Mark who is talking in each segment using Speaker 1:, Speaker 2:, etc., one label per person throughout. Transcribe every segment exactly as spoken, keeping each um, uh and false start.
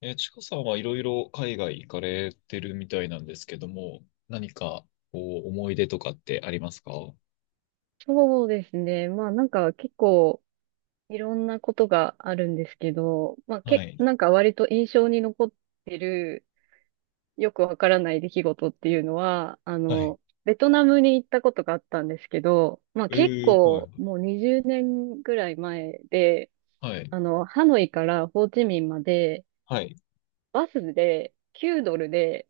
Speaker 1: えー、ちかさんはいろいろ海外行かれてるみたいなんですけども、何かこう思い出とかってありますか？
Speaker 2: そうですね。まあなんか結構いろんなことがあるんですけど、まあ
Speaker 1: は
Speaker 2: け、
Speaker 1: い。
Speaker 2: なんか割と印象に残ってるよくわからない出来事っていうのは、あ
Speaker 1: はい。
Speaker 2: の、ベトナムに行ったことがあったんですけど、まあ
Speaker 1: え
Speaker 2: 結
Speaker 1: ー、はい。
Speaker 2: 構もうにじゅうねんぐらい前で、
Speaker 1: はい。
Speaker 2: あの、ハノイからホーチミンまで
Speaker 1: はい。
Speaker 2: バスできゅうドルで、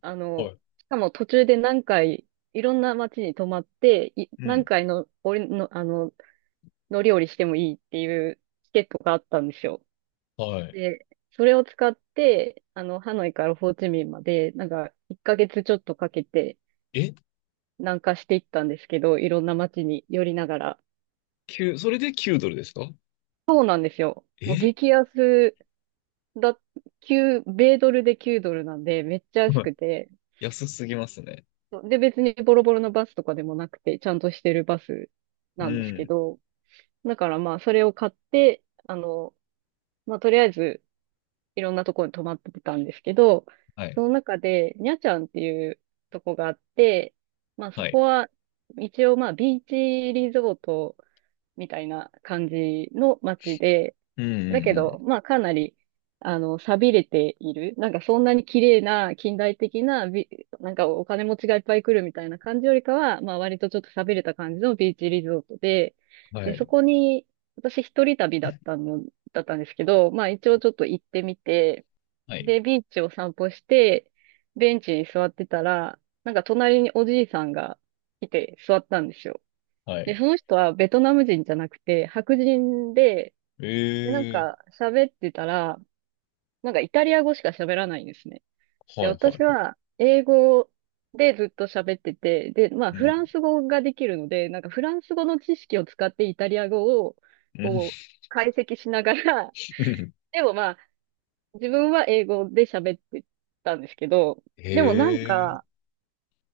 Speaker 2: あ
Speaker 1: は
Speaker 2: の、
Speaker 1: い。
Speaker 2: しかも途中で何回いろんな街に泊まって、い
Speaker 1: う
Speaker 2: 何
Speaker 1: ん。
Speaker 2: 回の、俺の、あの、の料理してもいいっていうチケットがあったんですよ。
Speaker 1: はい。
Speaker 2: で、それを使って、あの、ハノイからホーチミンまで、なんか、いっかげつちょっとかけて
Speaker 1: え？
Speaker 2: 南下していったんですけど、いろんな街に寄りながら。
Speaker 1: きゅう、それできゅうドルドルですか？
Speaker 2: そうなんですよ。もう
Speaker 1: え
Speaker 2: 激安だ、きゅう、米ドルできゅうドルなんで、めっちゃ安
Speaker 1: はい。
Speaker 2: くて、
Speaker 1: 安すぎますね。
Speaker 2: そうで、別にボロボロのバスとかでもなくて、ちゃんとしてるバス
Speaker 1: う
Speaker 2: なんですけ
Speaker 1: ん。
Speaker 2: ど、だからまあ、それを買って、あの、まあ、とりあえず、いろんなところに泊まってたんですけど、
Speaker 1: はい。
Speaker 2: その中で、にゃちゃんっていうとこがあって、まあそ
Speaker 1: はい。
Speaker 2: こは、一応まあビーチリゾートみたいな感じの街で、
Speaker 1: うん
Speaker 2: だけ
Speaker 1: うん
Speaker 2: ど、まあかなり、あの、寂れている。なんかそんなに綺麗な近代的なビ、なんかお金持ちがいっぱい来るみたいな感じよりかは、まあ割とちょっと寂れた感じのビーチリゾートで、
Speaker 1: うん。は
Speaker 2: で、そ
Speaker 1: い。
Speaker 2: こに、私一人旅だったの、だったんですけど、まあ一応ちょっと行ってみて、
Speaker 1: はい。
Speaker 2: で、ビーチを散歩して、ベンチに座ってたら、なんか隣におじいさんが来て座ったんですよ。
Speaker 1: は
Speaker 2: で、
Speaker 1: い。
Speaker 2: その人はベトナム人じゃなくて、白人で、で、なん
Speaker 1: え
Speaker 2: か喋ってたら、なんかイタリア語しか喋らないんですね。
Speaker 1: ー、
Speaker 2: で、
Speaker 1: はいは
Speaker 2: 私
Speaker 1: いはい。
Speaker 2: は英語でずっと喋ってて、で、まあ
Speaker 1: う
Speaker 2: フ
Speaker 1: ん。
Speaker 2: ランス語ができるので、なんかフランス語の知識を使ってイタリア語を
Speaker 1: うん。
Speaker 2: こう解析しながら、
Speaker 1: うん。
Speaker 2: でもまあ自分は英語で喋ってたんですけど、
Speaker 1: へ
Speaker 2: でもなんか、
Speaker 1: え。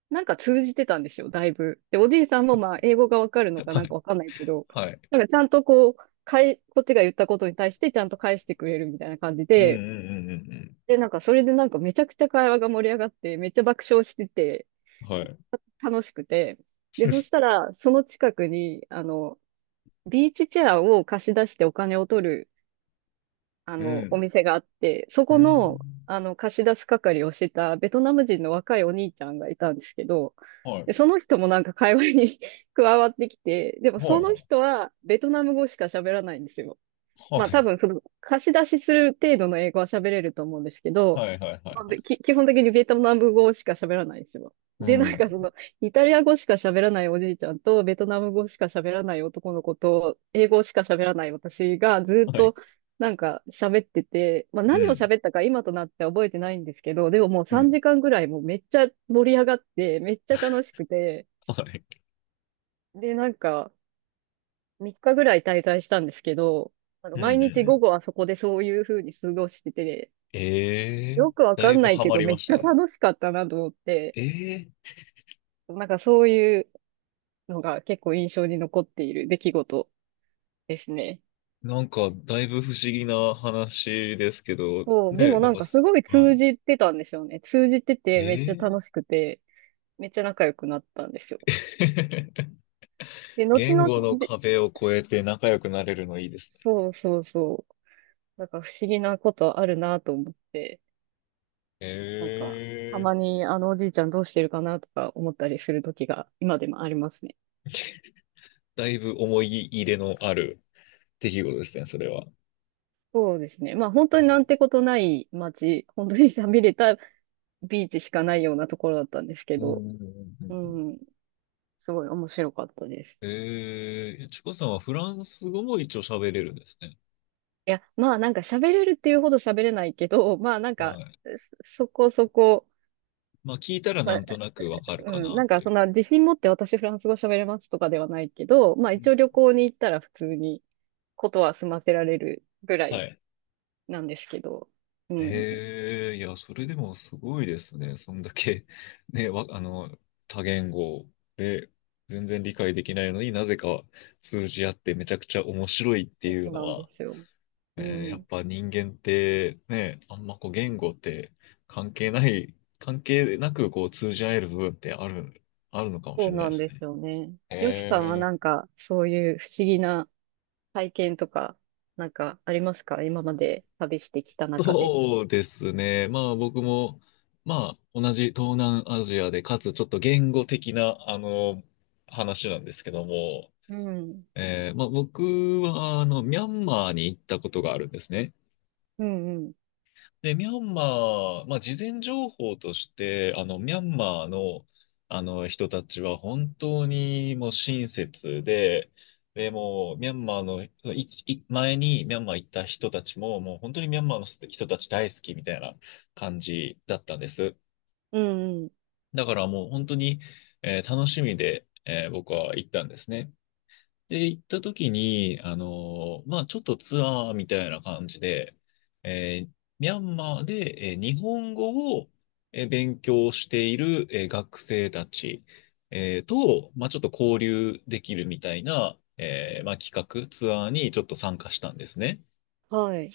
Speaker 2: なんか通じてたんですよ、だいぶ。で、おじいさんもまあ、英語がわかるのかな
Speaker 1: は
Speaker 2: ん
Speaker 1: い。
Speaker 2: かわかんないけど、
Speaker 1: はい。
Speaker 2: なんかちゃんとこう、かい、こっちが言ったことに対してちゃんと返してくれるみたいな感じ
Speaker 1: うんうん
Speaker 2: で、
Speaker 1: うんうん
Speaker 2: で、なんかそれでなんかめちゃくちゃ会話が盛り上がって、めっちゃ爆笑してて、
Speaker 1: うん。はい。
Speaker 2: 楽しくて、で、そしたら、その近くに、あの、ビーチチェアを貸し出してお金を取るあ
Speaker 1: う
Speaker 2: の、お
Speaker 1: ん
Speaker 2: 店があって、そ
Speaker 1: う
Speaker 2: この、
Speaker 1: ん。
Speaker 2: あの、貸し出す係をしてたベトナム人の若いお兄ちゃんがいたんですけど、
Speaker 1: は
Speaker 2: で、
Speaker 1: い。
Speaker 2: その人もなんか会話に 加わってきて、でも
Speaker 1: はい
Speaker 2: その
Speaker 1: はい。
Speaker 2: 人はベトナム語しか喋らないんですよ。
Speaker 1: は
Speaker 2: まあ多
Speaker 1: い。
Speaker 2: 分その貸し出しする程度の英語は喋れると思うんですけど、
Speaker 1: はいはいは
Speaker 2: ま
Speaker 1: い
Speaker 2: あ、
Speaker 1: は
Speaker 2: べ
Speaker 1: い。
Speaker 2: き基本的にベトナム語しか喋らないんですよ。
Speaker 1: う
Speaker 2: で、なんかその、
Speaker 1: ん。
Speaker 2: イタリア語しか喋らないおじいちゃんと、ベトナム語しか喋らない男の子と、英語しか喋らない私がずっ
Speaker 1: はい。
Speaker 2: となんか喋ってて、まあ
Speaker 1: う
Speaker 2: 何を
Speaker 1: ん。
Speaker 2: 喋ったか今となっては覚えてないんですけど、でももう
Speaker 1: う
Speaker 2: 3
Speaker 1: ん。
Speaker 2: 時間ぐらいもうめっちゃ盛り上がって、めっちゃ楽しくて、
Speaker 1: はい。
Speaker 2: で、なんか、みっかぐらい滞在したんですけど、あ
Speaker 1: う
Speaker 2: の、
Speaker 1: んう
Speaker 2: 毎
Speaker 1: んう
Speaker 2: 日午
Speaker 1: ん。
Speaker 2: 後はそこでそういう風に過ごしてて、
Speaker 1: ええ
Speaker 2: よ
Speaker 1: ー、
Speaker 2: くわ
Speaker 1: だ
Speaker 2: か
Speaker 1: い
Speaker 2: ん
Speaker 1: ぶ
Speaker 2: ない
Speaker 1: ハ
Speaker 2: け
Speaker 1: マ
Speaker 2: ど、
Speaker 1: り
Speaker 2: め
Speaker 1: ま
Speaker 2: っ
Speaker 1: し
Speaker 2: ち
Speaker 1: た
Speaker 2: ゃ
Speaker 1: ね。
Speaker 2: 楽しかったなと思って、
Speaker 1: ええ
Speaker 2: なんかそういうのが結構印象に残っている出来事ですね。
Speaker 1: ー、なんか、だいぶ不思議な話ですけど、
Speaker 2: そう、で
Speaker 1: ね、
Speaker 2: も
Speaker 1: な
Speaker 2: な
Speaker 1: ん
Speaker 2: ん
Speaker 1: か
Speaker 2: かす
Speaker 1: す、
Speaker 2: ごい通
Speaker 1: は
Speaker 2: じてたんですよね。通じて
Speaker 1: い。
Speaker 2: て、めっ
Speaker 1: え
Speaker 2: ちゃ
Speaker 1: え
Speaker 2: 楽し
Speaker 1: ー、
Speaker 2: くて、めっちゃ仲良くなったんですよ。で、後
Speaker 1: 言
Speaker 2: 々
Speaker 1: 語の
Speaker 2: で、
Speaker 1: 壁を越えて仲良くなれるのいいですね。
Speaker 2: そうそうそう。なんか不思議なことあるなと思って。
Speaker 1: え
Speaker 2: なんか、た
Speaker 1: えー、
Speaker 2: まにあのおじいちゃんどうしてるかなとか思ったりする時が今でもありますね。
Speaker 1: だいぶ思い入れのある出来事ですね、それは。
Speaker 2: そうですね。まあ本当になん
Speaker 1: え
Speaker 2: てことない街、本当に寂れたビーチしかないようなところだったんですけ
Speaker 1: ーうんう
Speaker 2: ど、
Speaker 1: んうん
Speaker 2: う
Speaker 1: うん。
Speaker 2: ん、すごい面白かったです。
Speaker 1: ええ、ちこさんはフランス語も一応喋れるんですね。
Speaker 2: いや、まあなんか喋れるっていうほど喋れないけど、まあなん
Speaker 1: は
Speaker 2: か、
Speaker 1: い。
Speaker 2: そそこそこ、
Speaker 1: まあ聞いたら
Speaker 2: ま
Speaker 1: な
Speaker 2: あ、
Speaker 1: んとなくわかる
Speaker 2: う
Speaker 1: か
Speaker 2: ん、な
Speaker 1: な
Speaker 2: ん
Speaker 1: と
Speaker 2: か
Speaker 1: い
Speaker 2: そ
Speaker 1: う。
Speaker 2: んな自信持って私フランス語喋れますとかではないけど、まあ
Speaker 1: う
Speaker 2: 一
Speaker 1: ん。
Speaker 2: 応旅行に行ったら普通にことは済ませられるぐら
Speaker 1: は
Speaker 2: い
Speaker 1: い。
Speaker 2: なんですけど。うん。
Speaker 1: ええ、いや、それでもすごいですね。そんだけ、ね、わ、あの、多言語で全然理解できないのになぜか通じ合ってめちゃくちゃ面白いって
Speaker 2: そ
Speaker 1: いう
Speaker 2: う
Speaker 1: の
Speaker 2: なんで
Speaker 1: は、
Speaker 2: すよ。
Speaker 1: え
Speaker 2: う
Speaker 1: ーやっ
Speaker 2: ん。
Speaker 1: ぱ人間ってね、あんまこう言語って関係ない、関係なくこう通じ合える部分ってある、あるのかもし
Speaker 2: そう
Speaker 1: れない
Speaker 2: な
Speaker 1: で
Speaker 2: ん
Speaker 1: す
Speaker 2: で
Speaker 1: ね。
Speaker 2: すよね。よしさんは
Speaker 1: え
Speaker 2: なんか、そういう不思議な体験とか、なんかありますか今まで旅してきた中で？
Speaker 1: そうですね。まあ僕も、まあ同じ東南アジアで、かつちょっと言語的な、あの、話なんですけども、
Speaker 2: うん。
Speaker 1: えーまあ僕は、あの、ミャンマーに行ったことがあるんですね。
Speaker 2: うんうん。
Speaker 1: で、ミャンマー、まあ、事前情報として、あの、ミャンマーの、あの人たちは本当にもう親切で、で、もう、ミャンマーの、いい前にミャンマー行った人たちも、もう本当にミャンマーの人たち大好きみたいな感じだったんです。
Speaker 2: うんうん。
Speaker 1: だからもう本当に、えー楽しみで、えー僕は行ったんですね。で、行った時に、あのーまあ、ちょっとツアーみたいな感じで、えーミャンマーで、えー日本語を、えー勉強している、えー学生たち、えーと、まあ、ちょっと交流できるみたいな、えーまあ、企画、ツアーにちょっと参加したんですね。
Speaker 2: はい。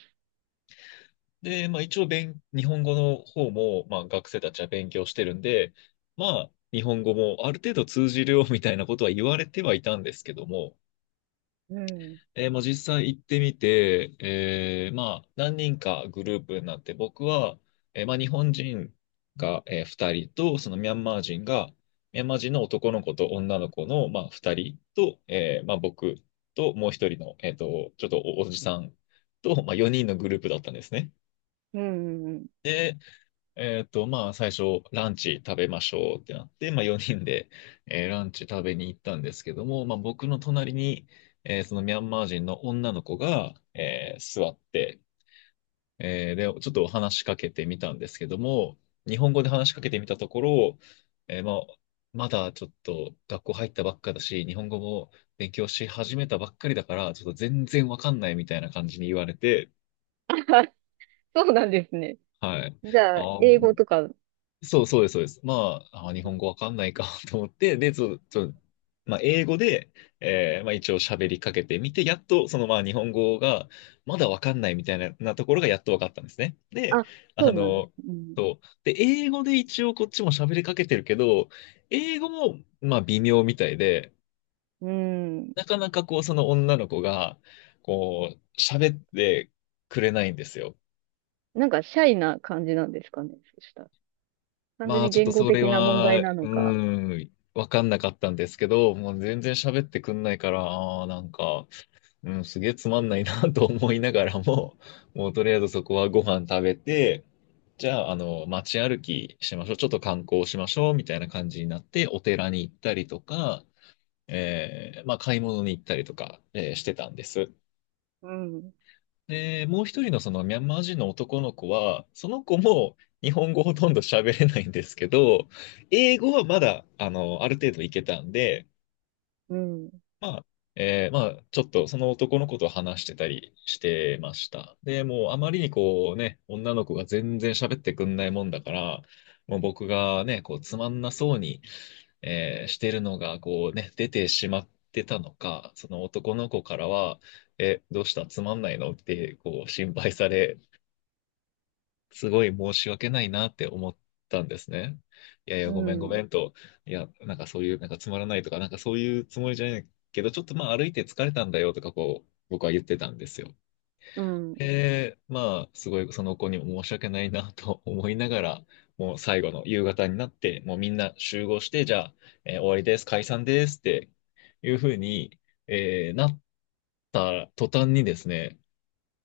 Speaker 1: で、まあ、一応勉、日本語の方も、まあ、学生たちは勉強してるんで、まあ、日本語もある程度通じるよみたいなことは言われてはいたんですけども、
Speaker 2: うん。
Speaker 1: えーもう実際行ってみて、えーまあ、何人かグループになって、僕は、えーまあ、日本人が、えー、ふたりと、そのミャンマー人が、ミャンマー人の男の子と女の子の、まあ、ふたりと、えーまあ、僕ともう一人の、えーと、ちょっとお、おじさんと、まあ、よにんのグループだったんですね。
Speaker 2: うんうんうん。
Speaker 1: で、えーっと、まあ、最初、ランチ食べましょうってなって、まあ、よにんで、えーランチ食べに行ったんですけども、まあ、僕の隣に、えーそのミャンマー人の女の子が、えー座って、えーで、ちょっと話しかけてみたんですけども、日本語で話しかけてみたところ、えーまあ、まだちょっと学校入ったばっかだし、日本語も勉強し始めたばっかりだから、ちょっと全然わかんないみたいな感じに言われて、
Speaker 2: そうなんですね。
Speaker 1: はい。
Speaker 2: じゃあ、
Speaker 1: あー、
Speaker 2: 英語とか、う
Speaker 1: そう、そうです、そうです。まあ、あー、日本語
Speaker 2: ん
Speaker 1: わかんないか と思って、で、ちょ、ちょ、まあ、英語で、えーまあ、一応喋りかけてみて、やっと、その、まあ、日本語が、まだわかんないみたい、な、なところがやっとわかったんですね。で、
Speaker 2: あ、
Speaker 1: あ
Speaker 2: そうなんです。
Speaker 1: の、
Speaker 2: うん。
Speaker 1: そう。で、英語で一応こっちも喋りかけてるけど、英語も、まあ、微妙みたいで、
Speaker 2: うん。
Speaker 1: なかなかこう、その女の子が、こう、喋ってくれないんですよ。
Speaker 2: なんか、シャイな感じなんですかね。そしたら。単純
Speaker 1: まあ
Speaker 2: に
Speaker 1: ちょっ
Speaker 2: 言
Speaker 1: と
Speaker 2: 語
Speaker 1: それ
Speaker 2: 的な問
Speaker 1: は、
Speaker 2: 題
Speaker 1: う
Speaker 2: なのか。
Speaker 1: ーん、わかんなかったんですけど、もう全然喋ってくんないから、あーなんか、うん、すげえつまんないな と思いながらも、もうとりあえずそこはご飯食べて、じゃあ、あの、街歩きしましょう。ちょっと観光しましょう。みたいな感じになって、お寺に行ったりとか、えーまあ買い物に行ったりとか、えーしてたんです。
Speaker 2: うん。
Speaker 1: で、もう一人のそのミャンマー人の男の子は、その子も日本語ほとんど喋れないんですけど、英語はまだ、あの、ある程度いけたんで、
Speaker 2: うん。
Speaker 1: まあ、えーまあ、ちょっとその男の子と話してたりしてました。で、もうあまりにこうね、女の子が全然喋ってくんないもんだから、もう僕がね、こうつまんなそうに、えーしてるのがこうね、出てしまってたのか、その男の子からは、え、どうしたつまんないのってこう心配され、すごい申し訳ないなって思ったんですね。いやいや、
Speaker 2: う
Speaker 1: ごめんご
Speaker 2: ん。
Speaker 1: めんと、いや、なんかそういう、なんかつまらないとか、なんかそういうつもりじゃないけど、ちょっとまあ歩いて疲れたんだよとか、こう、僕は言ってたんですよ。
Speaker 2: うん。
Speaker 1: で、まあ、すごいその子にも申し訳ないなと思いながら、もう最後の夕方になって、もうみんな集合して、じゃあ、えー終わりです、解散ですっていうふうに、えーなった途端にですね、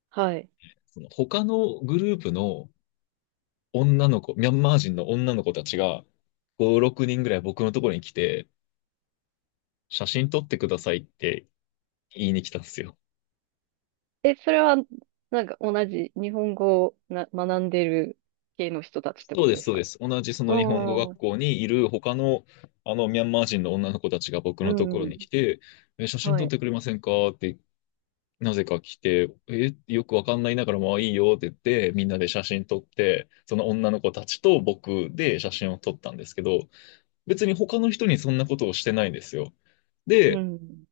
Speaker 2: はい。
Speaker 1: その他のグループの、女の子、ミャンマー人の女の子たちが、ご、ろくにんぐらい僕のところに来て、写真撮ってくださいって言いに来たんですよ。
Speaker 2: え、それは、なんか同じ日本語をな学んでる系の人たちってこ
Speaker 1: そうで
Speaker 2: と
Speaker 1: す、
Speaker 2: で
Speaker 1: そ
Speaker 2: す
Speaker 1: うで
Speaker 2: か？
Speaker 1: す。同じそ
Speaker 2: う
Speaker 1: の日本語学
Speaker 2: ん。
Speaker 1: 校にいる他の、あの、ミャンマー人の女の子たちが僕
Speaker 2: う
Speaker 1: のところ
Speaker 2: ん。
Speaker 1: に来て、え、写真
Speaker 2: は
Speaker 1: 撮っ
Speaker 2: い。
Speaker 1: てくれませんかって、なぜか来て、え、よくわかんないながらも、まあいいよって言って、みんなで写真撮って、その女の子たちと僕で写真を撮ったんですけど、別に他の人にそんなことをしてないんですよ。
Speaker 2: う
Speaker 1: で、
Speaker 2: ん。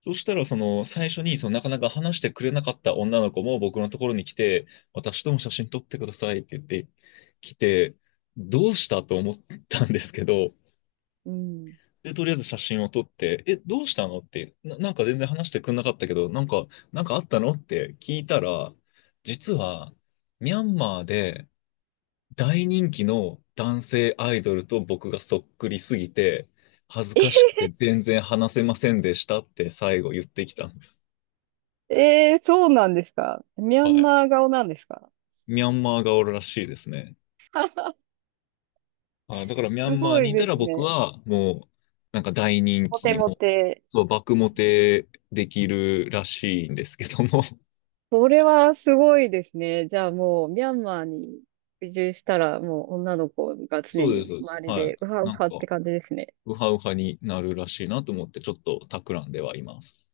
Speaker 1: そしたら、その、最初に、その、なかなか話してくれなかった女の子も僕のところに来て、私とも写真撮ってくださいって言って来て、どうしたと思ったんですけど、
Speaker 2: うん。
Speaker 1: で、とりあえず写真を撮って、え、どうしたのって、な、なんか全然話してくれなかったけど、なんか、なんかあったのって聞いたら、実は、ミャンマーで大人気の男性アイドルと僕がそっくりすぎて、恥ずかしく て全然話せませんでしたって最後言ってきたんです。
Speaker 2: えー、そうなんですか？ミャ
Speaker 1: は
Speaker 2: ン
Speaker 1: い。
Speaker 2: マー顔なんですか？
Speaker 1: ミャンマーがおるらしいですね。あ、だからミャ
Speaker 2: す
Speaker 1: ンマー
Speaker 2: ご
Speaker 1: に
Speaker 2: い
Speaker 1: いた
Speaker 2: で
Speaker 1: ら
Speaker 2: す
Speaker 1: 僕
Speaker 2: ね。
Speaker 1: はもう、なんか大人
Speaker 2: モテ
Speaker 1: 気、
Speaker 2: モ
Speaker 1: もう、
Speaker 2: テ。
Speaker 1: そう、
Speaker 2: う
Speaker 1: 爆
Speaker 2: ん、
Speaker 1: モテできるらしいんですけども。
Speaker 2: それはすごいですね。じゃあもう、ミャンマーに移住したら、もう女の子が
Speaker 1: そ
Speaker 2: 常
Speaker 1: うです、
Speaker 2: に
Speaker 1: そうです。
Speaker 2: 周り
Speaker 1: はい。
Speaker 2: で、うはう
Speaker 1: なん
Speaker 2: はっ
Speaker 1: か、
Speaker 2: て感じですね。
Speaker 1: ウハウハになるらしいなと思って、ちょっと企んではいます。